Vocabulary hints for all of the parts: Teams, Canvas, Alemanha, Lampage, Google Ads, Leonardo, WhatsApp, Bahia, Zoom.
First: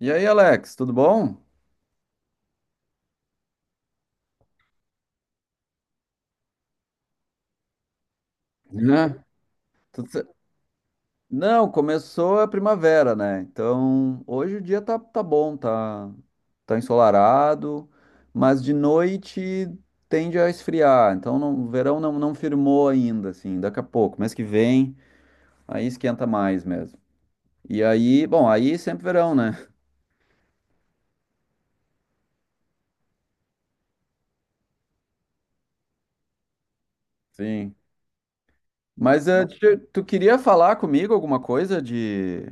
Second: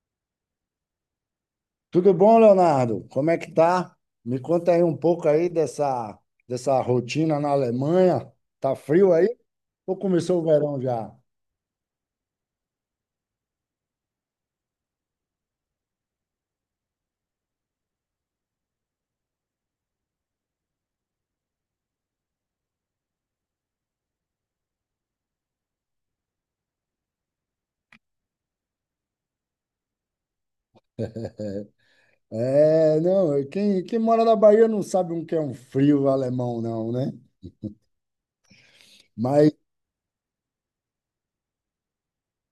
E aí, Alex, tudo bom? Tudo bom, Leonardo? Como é que tá? Me conta aí um pouco aí dessa rotina na Alemanha. Tá frio Né? aí? Ou Tudo ce- começou o verão já? Não, começou a primavera, né? Então, hoje o dia tá bom, tá ensolarado, mas de noite tende a esfriar. Então, o verão não firmou ainda, assim, daqui a pouco, mês que vem, aí esquenta mais mesmo. E aí, bom, aí sempre verão, né? É, não, é, quem mora na Bahia não sabe o que é um frio alemão, não, né? Sim. Mas Mas, tu queria falar comigo alguma coisa de...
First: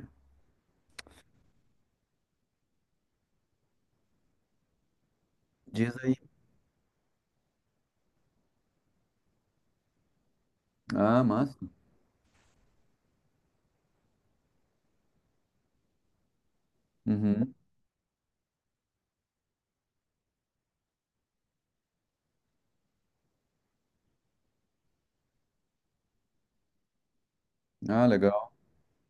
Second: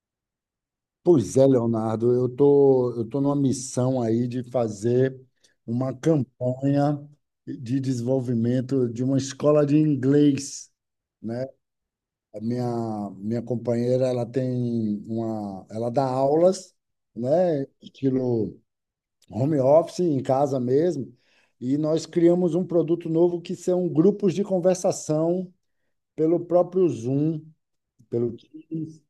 pois é, Leonardo, eu tô numa missão aí de fazer uma Diz aí. campanha de desenvolvimento de uma escola de inglês, Ah, né? massa. A minha companheira, ela dá aulas, Uhum. né, estilo home office, em casa mesmo, e nós criamos um produto novo que são grupos de conversação pelo próprio Zoom, Ah, pelo legal. Teams,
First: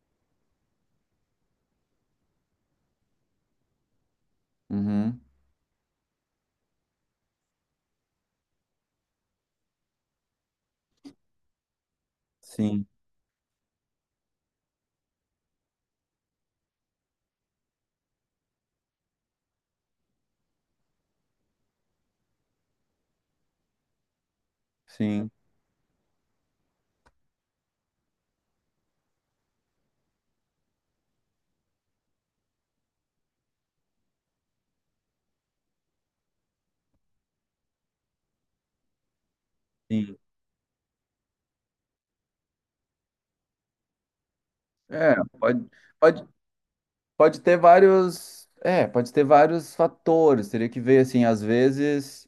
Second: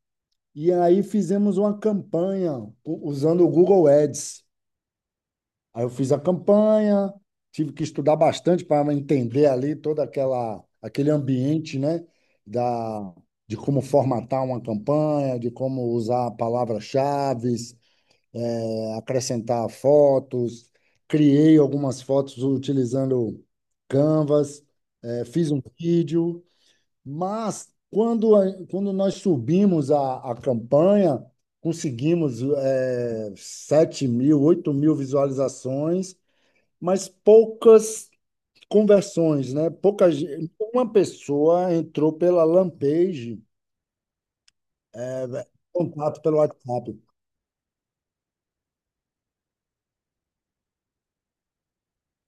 e aí fizemos uma campanha usando o Google Ads. Uhum. Aí eu fiz a campanha, tive que estudar bastante para entender ali toda aquela aquele ambiente, né, Sim, da de como formatar uma campanha, de como usar palavras-chave, acrescentar fotos. Criei algumas fotos utilizando Canvas, sim. fiz um vídeo, mas quando nós subimos a campanha, conseguimos 7 mil, 8 mil visualizações, mas poucas conversões, né? Sim. Uma pessoa entrou pela Lampage, É, é, contato pode, pelo WhatsApp. pode ter vários, pode ter vários fatores. Teria que ver assim, às vezes,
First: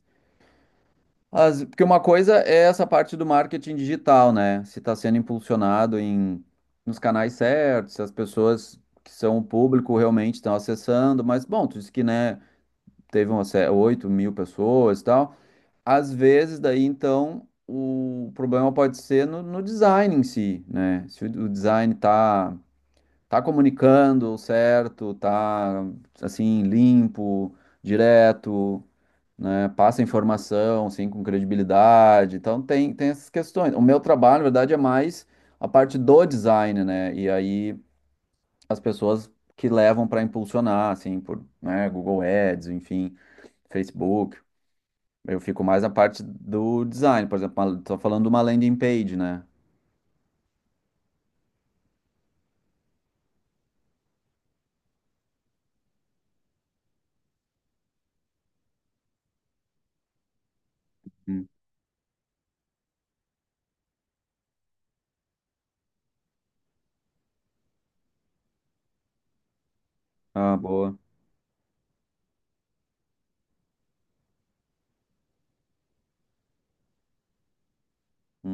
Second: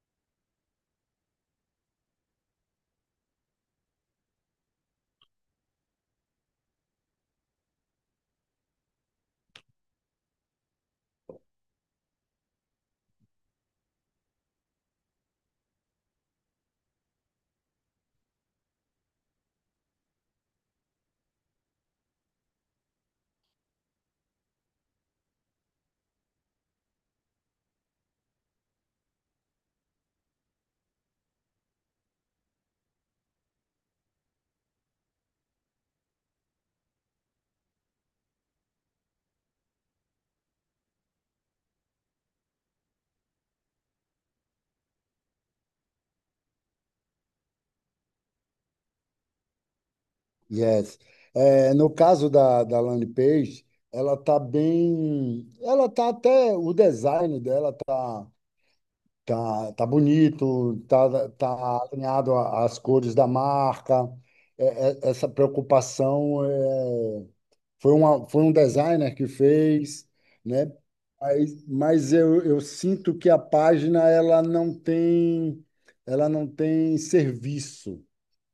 as, porque uma coisa é essa parte do marketing digital, né? Se está sendo impulsionado nos canais certos, se as pessoas que são o público realmente estão acessando, mas bom, tu disse que, né, teve umas 8.000 pessoas e tal. Às vezes, daí então, o problema pode ser no, no design em si, né? Se o design tá comunicando certo, tá assim, limpo, direto, né? Passa informação assim com credibilidade. Então tem, tem essas questões. O meu trabalho, na verdade, é mais a parte do design, né? E aí as pessoas que levam para impulsionar, assim, por, né, Google Ads, enfim, Facebook. Eu fico mais na parte do design, por exemplo, tô falando de uma landing page, né? Yes. É, no caso da landing page, ela tá até, o design dela tá bonito, tá, Hum. tá alinhado às cores da marca. É, é, essa preocupação é. Foi um designer que fez, Ah, né? boa. Mas eu sinto que a página ela não tem serviço.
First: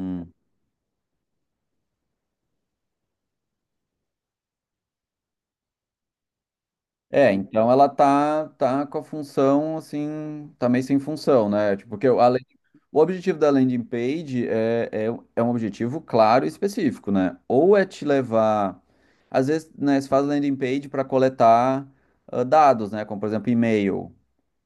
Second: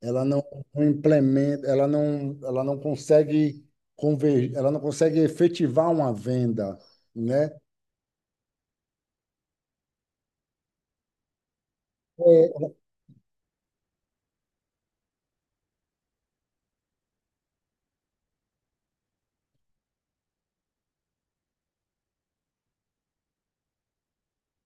Ela não não implementa, ela não consegue efetivar uma venda, É, né? então ela tá, tá com a função, assim, tá meio sem função, né? Tipo, porque É. o objetivo da landing page é, é um objetivo claro e específico, né? Ou é te levar, às vezes, né, você faz landing page para coletar ah, dados, né? Como, por exemplo, e-mail.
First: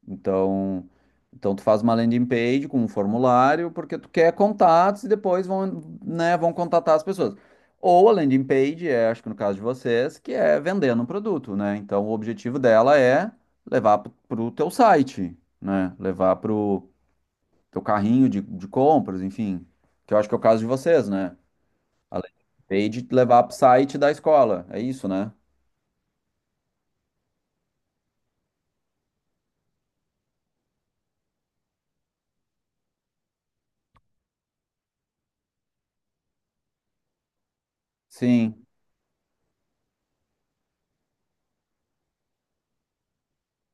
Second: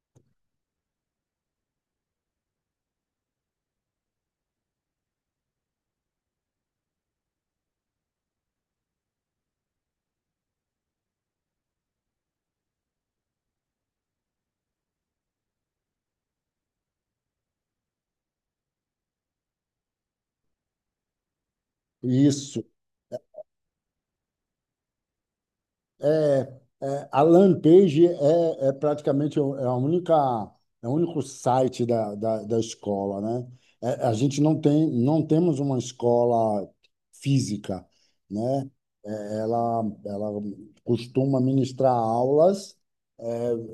Então, então tu faz uma landing page com um formulário, porque tu quer contatos e depois vão, né, vão contatar as pessoas. Ou a landing page é, acho que no caso de vocês, que é vendendo um produto, né? Então o objetivo dela é levar pro teu site, né? Levar pro teu carrinho de compras, enfim. Que eu acho que é o caso de vocês, né? A landing Isso. page levar pro site da escola, é isso, né? É, a Lampage é, é praticamente é o único site da escola, né? É, a gente não temos uma escola física, Sim. né? É, ela costuma ministrar aulas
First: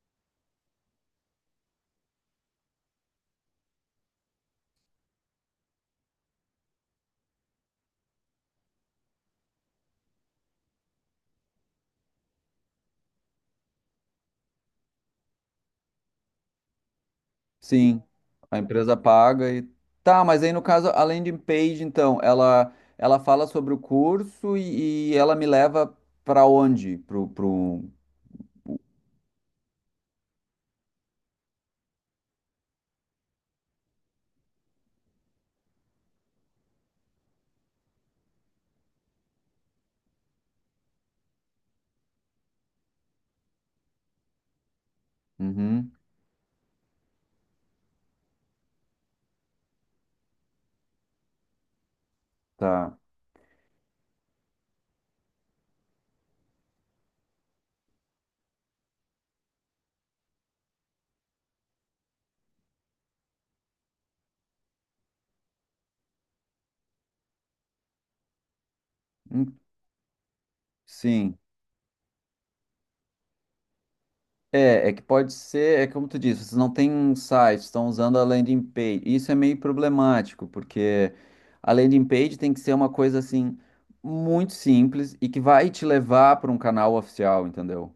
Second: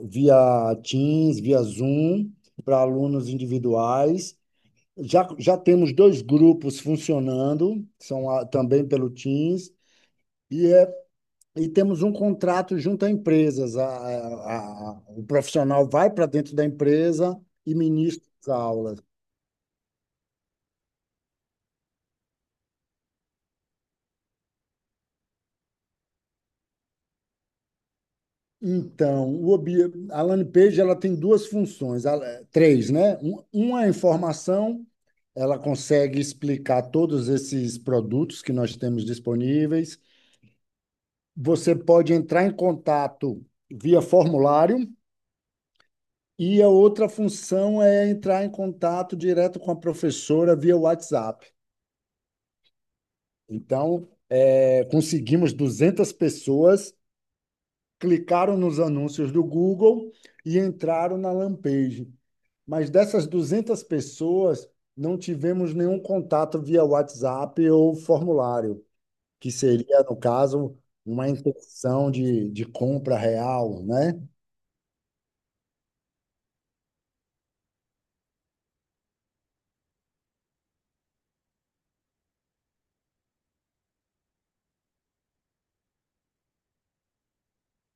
via Teams, via Zoom, para alunos individuais. Já temos dois grupos funcionando, são também pelo Teams, e e temos um contrato junto a empresas. O profissional vai para dentro da empresa e Sim, ministra as a empresa aulas. paga e tá, mas aí no caso a landing page, então, ela fala sobre o curso e ela me leva pra onde? Pro, pro... Então, a landing page ela tem duas funções, três, né? Uma é informação, ela consegue explicar todos esses produtos que nós temos disponíveis. Você pode entrar em contato via formulário. Uhum, E a outra função é entrar em contato direto com a professora via WhatsApp. tá. Então, é, conseguimos 200 pessoas, clicaram nos anúncios do Google e entraram na Lampage. Mas dessas 200 pessoas, não tivemos nenhum contato via WhatsApp ou formulário, que Hum, seria, no caso, uma Sim. intenção de compra real, né? É, é que pode ser, é como tu disse, vocês não têm um site, estão usando a landing page. Isso é meio problemático, porque a landing page tem que ser uma coisa assim muito simples e que vai te levar para um canal oficial, entendeu?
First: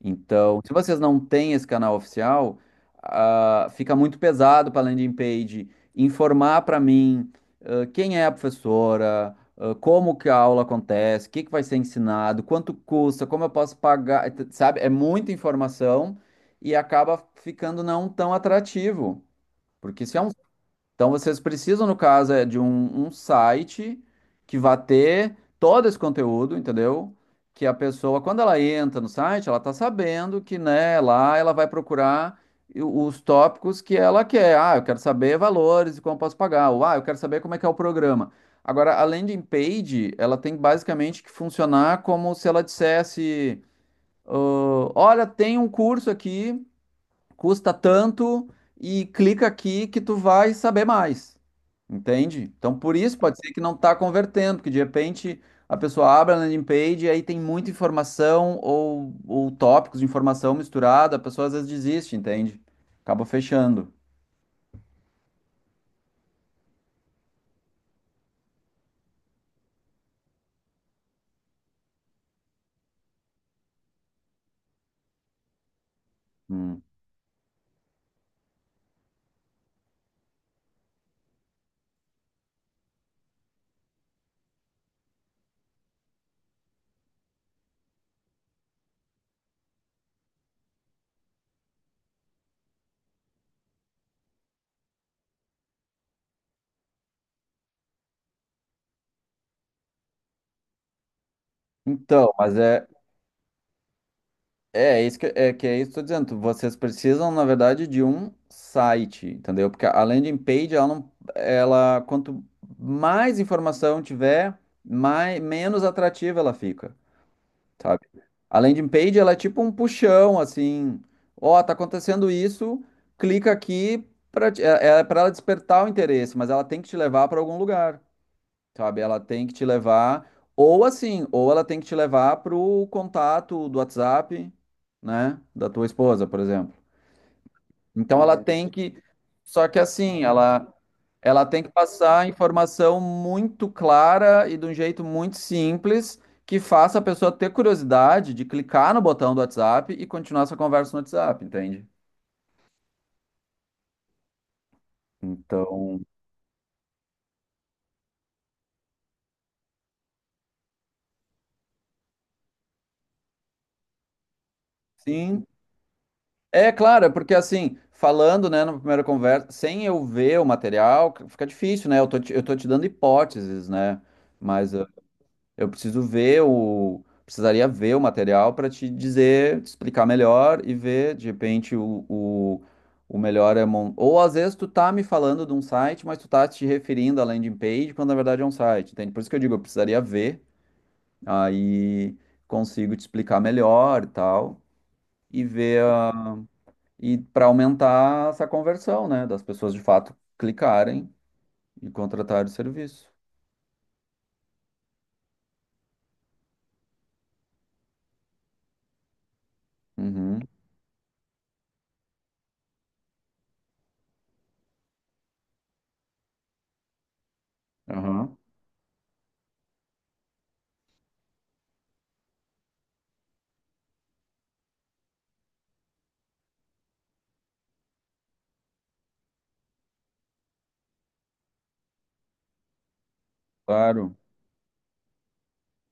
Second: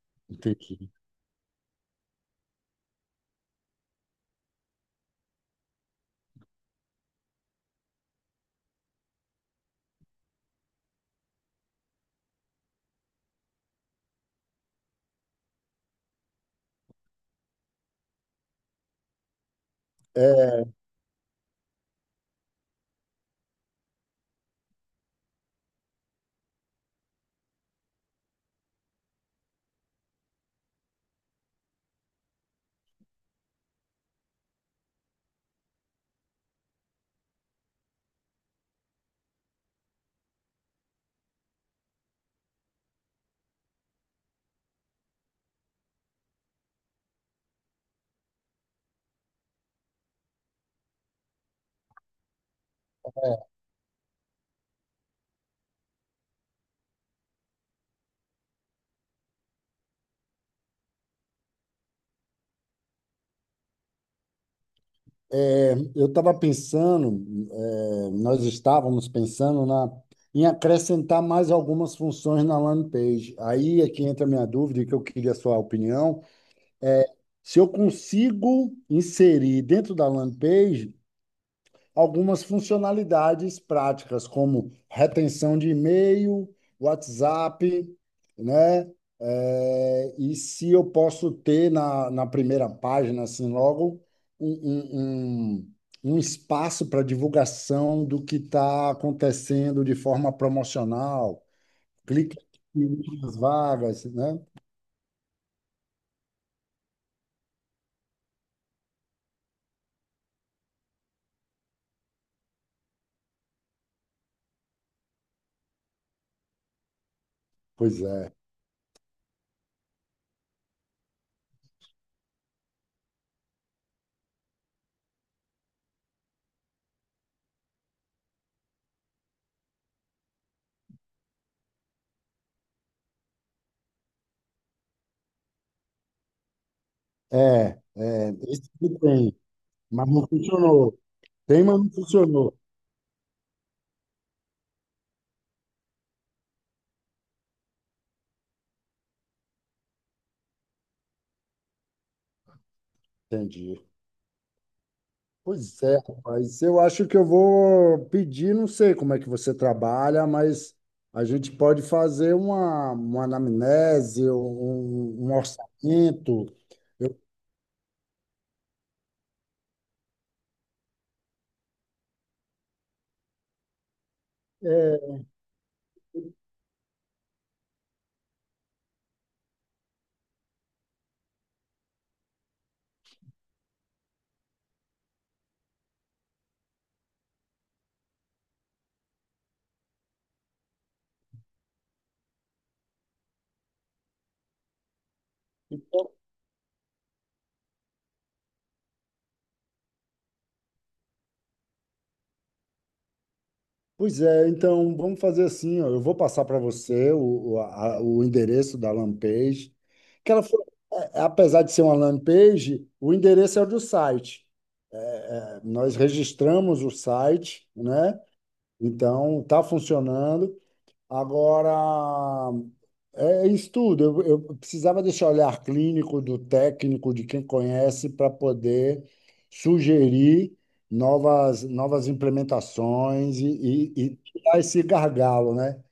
Então, se Entendi. vocês não têm esse canal oficial, ah, fica muito pesado para a landing page informar para mim, ah, quem é a professora, ah, como que a aula acontece, o que que vai ser ensinado, quanto custa, como eu posso pagar, sabe? É muita informação e acaba ficando não tão atrativo, porque se é um É, então vocês precisam, no caso, é de um site que vá ter todo esse conteúdo, entendeu? Que a pessoa, quando ela entra no site, ela tá sabendo que, né, lá ela vai procurar os tópicos que ela quer. Ah, eu quero saber valores e como eu posso pagar. Ou, ah, eu quero saber como é que é o programa. Agora, a landing page, ela tem basicamente que funcionar como se ela dissesse, ah, olha, tem um curso aqui custa tanto e clica aqui que tu vai saber mais. Entende? Então, por isso pode ser que não está convertendo, que de repente a pessoa abre a landing page e aí tem muita informação ou tópicos de informação misturada, a pessoa às vezes desiste, entende? Acaba fechando. É, nós estávamos pensando em acrescentar mais algumas funções na landing page. Aí é que entra a minha dúvida e que eu queria a sua opinião. Hum. Se eu consigo inserir dentro da landing page algumas funcionalidades práticas, como retenção de e-mail, WhatsApp, né? É, e se eu posso ter na primeira página, assim, logo, um, um, um, um espaço para divulgação do que está acontecendo de forma promocional. Então, Clique mas é, aqui nas vagas, né? É, é isso que é isso que eu tô dizendo. Vocês precisam, na verdade, de um site, entendeu? Porque a landing page, ela não, ela, quanto mais informação tiver, menos atrativa ela fica, sabe? Pois é. A landing page, ela é tipo um puxão, assim, ó, tá acontecendo isso, clica aqui para é, é para ela despertar o interesse, mas ela tem que te levar para algum lugar. Sabe? Ela tem que te levar, ou assim, ou ela tem que te levar pro contato do WhatsApp, né? Da tua esposa, por exemplo. É, Então é, ela tem isso que que. tem, Só que mas assim, não funcionou. ela tem Tem, que mas não passar a funcionou. informação muito clara e de um jeito muito simples que faça a pessoa ter curiosidade de clicar no botão do WhatsApp e continuar essa conversa no WhatsApp, entende? Entendi. Pois é, Então, rapaz. Eu acho que eu vou pedir, não sei como é que você trabalha, mas a gente pode fazer uma anamnese, um sim, orçamento. É, claro, é Eu- porque assim, falando, né, na primeira conversa, sem eu ver o material, fica difícil, né? Eu tô te dando hipóteses, né? Mas é, eu preciso ver o. Precisaria ver o material para te dizer, te explicar melhor e ver, de repente, o melhor é. Ou às vezes tu tá me falando de um site, mas tu tá te referindo à landing page, quando na verdade é um site, entende? Por isso que eu digo, eu precisaria ver, aí consigo te explicar melhor e tal, e ver e para aumentar essa conversão, né, das pessoas de fato clicarem e contratarem o serviço. Pois é, então vamos fazer assim, ó, eu vou passar para você o endereço da Lampage, que Uhum, ela foi, apesar de ser uma Lampage, o endereço é o do site. É, nós registramos o site, né? aham, Então, está funcionando. Agora, é isso tudo. Eu precisava desse olhar clínico do técnico, de quem conhece, para poder sugerir novas implementações e, e, claro. e tirar esse gargalo, né?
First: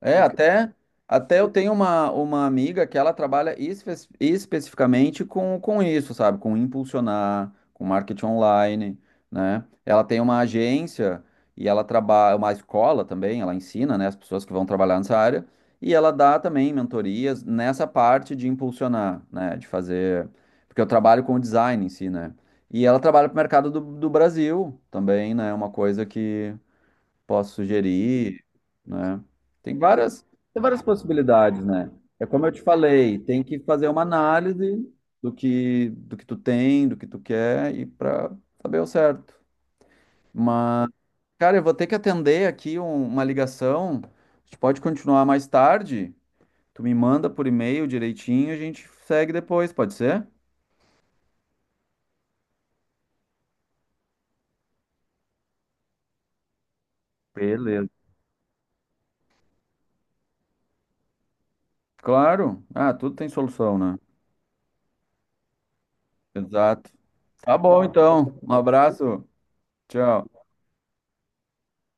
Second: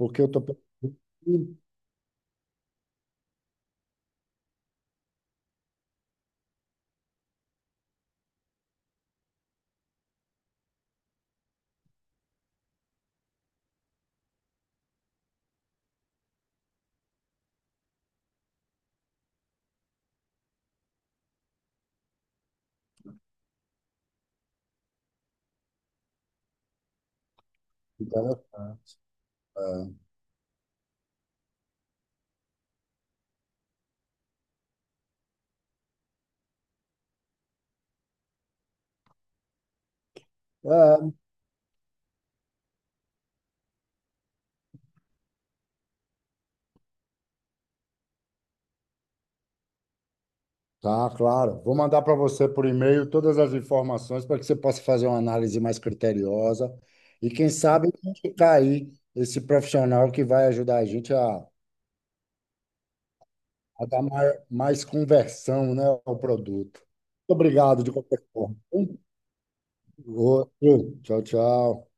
É, eu estou. Até eu tenho uma amiga que ela trabalha especificamente com isso, sabe? Com impulsionar, com marketing online, né? Ela tem uma agência e ela trabalha, uma escola também, ela ensina, né, as pessoas que vão trabalhar nessa área, e ela dá também mentorias nessa parte de impulsionar, né? De fazer. Porque eu trabalho com o design em si, né? E ela trabalha para o mercado do, do Brasil também, né? Uma coisa que posso sugerir, né? Tem várias, tem várias possibilidades, né? É como eu te falei, tem que fazer uma análise do que tu tem, do que tu quer e para saber o certo. Mas, É, cara, eu vou ter que atender aqui uma ligação. A gente pode continuar mais tarde. Tu me manda por e-mail direitinho, e a gente segue depois, pode ser? tá, claro. Vou mandar para você por e-mail todas as informações para que você possa fazer uma análise mais criteriosa e, quem Beleza. sabe, indicar aí esse profissional que vai ajudar a gente a Claro. Ah, tudo tem solução, a né? dar mais conversão, né, ao produto. Exato. Muito Tá obrigado bom, de qualquer então. Um forma. Um, abraço. Tchau. outro. Tchau, tchau.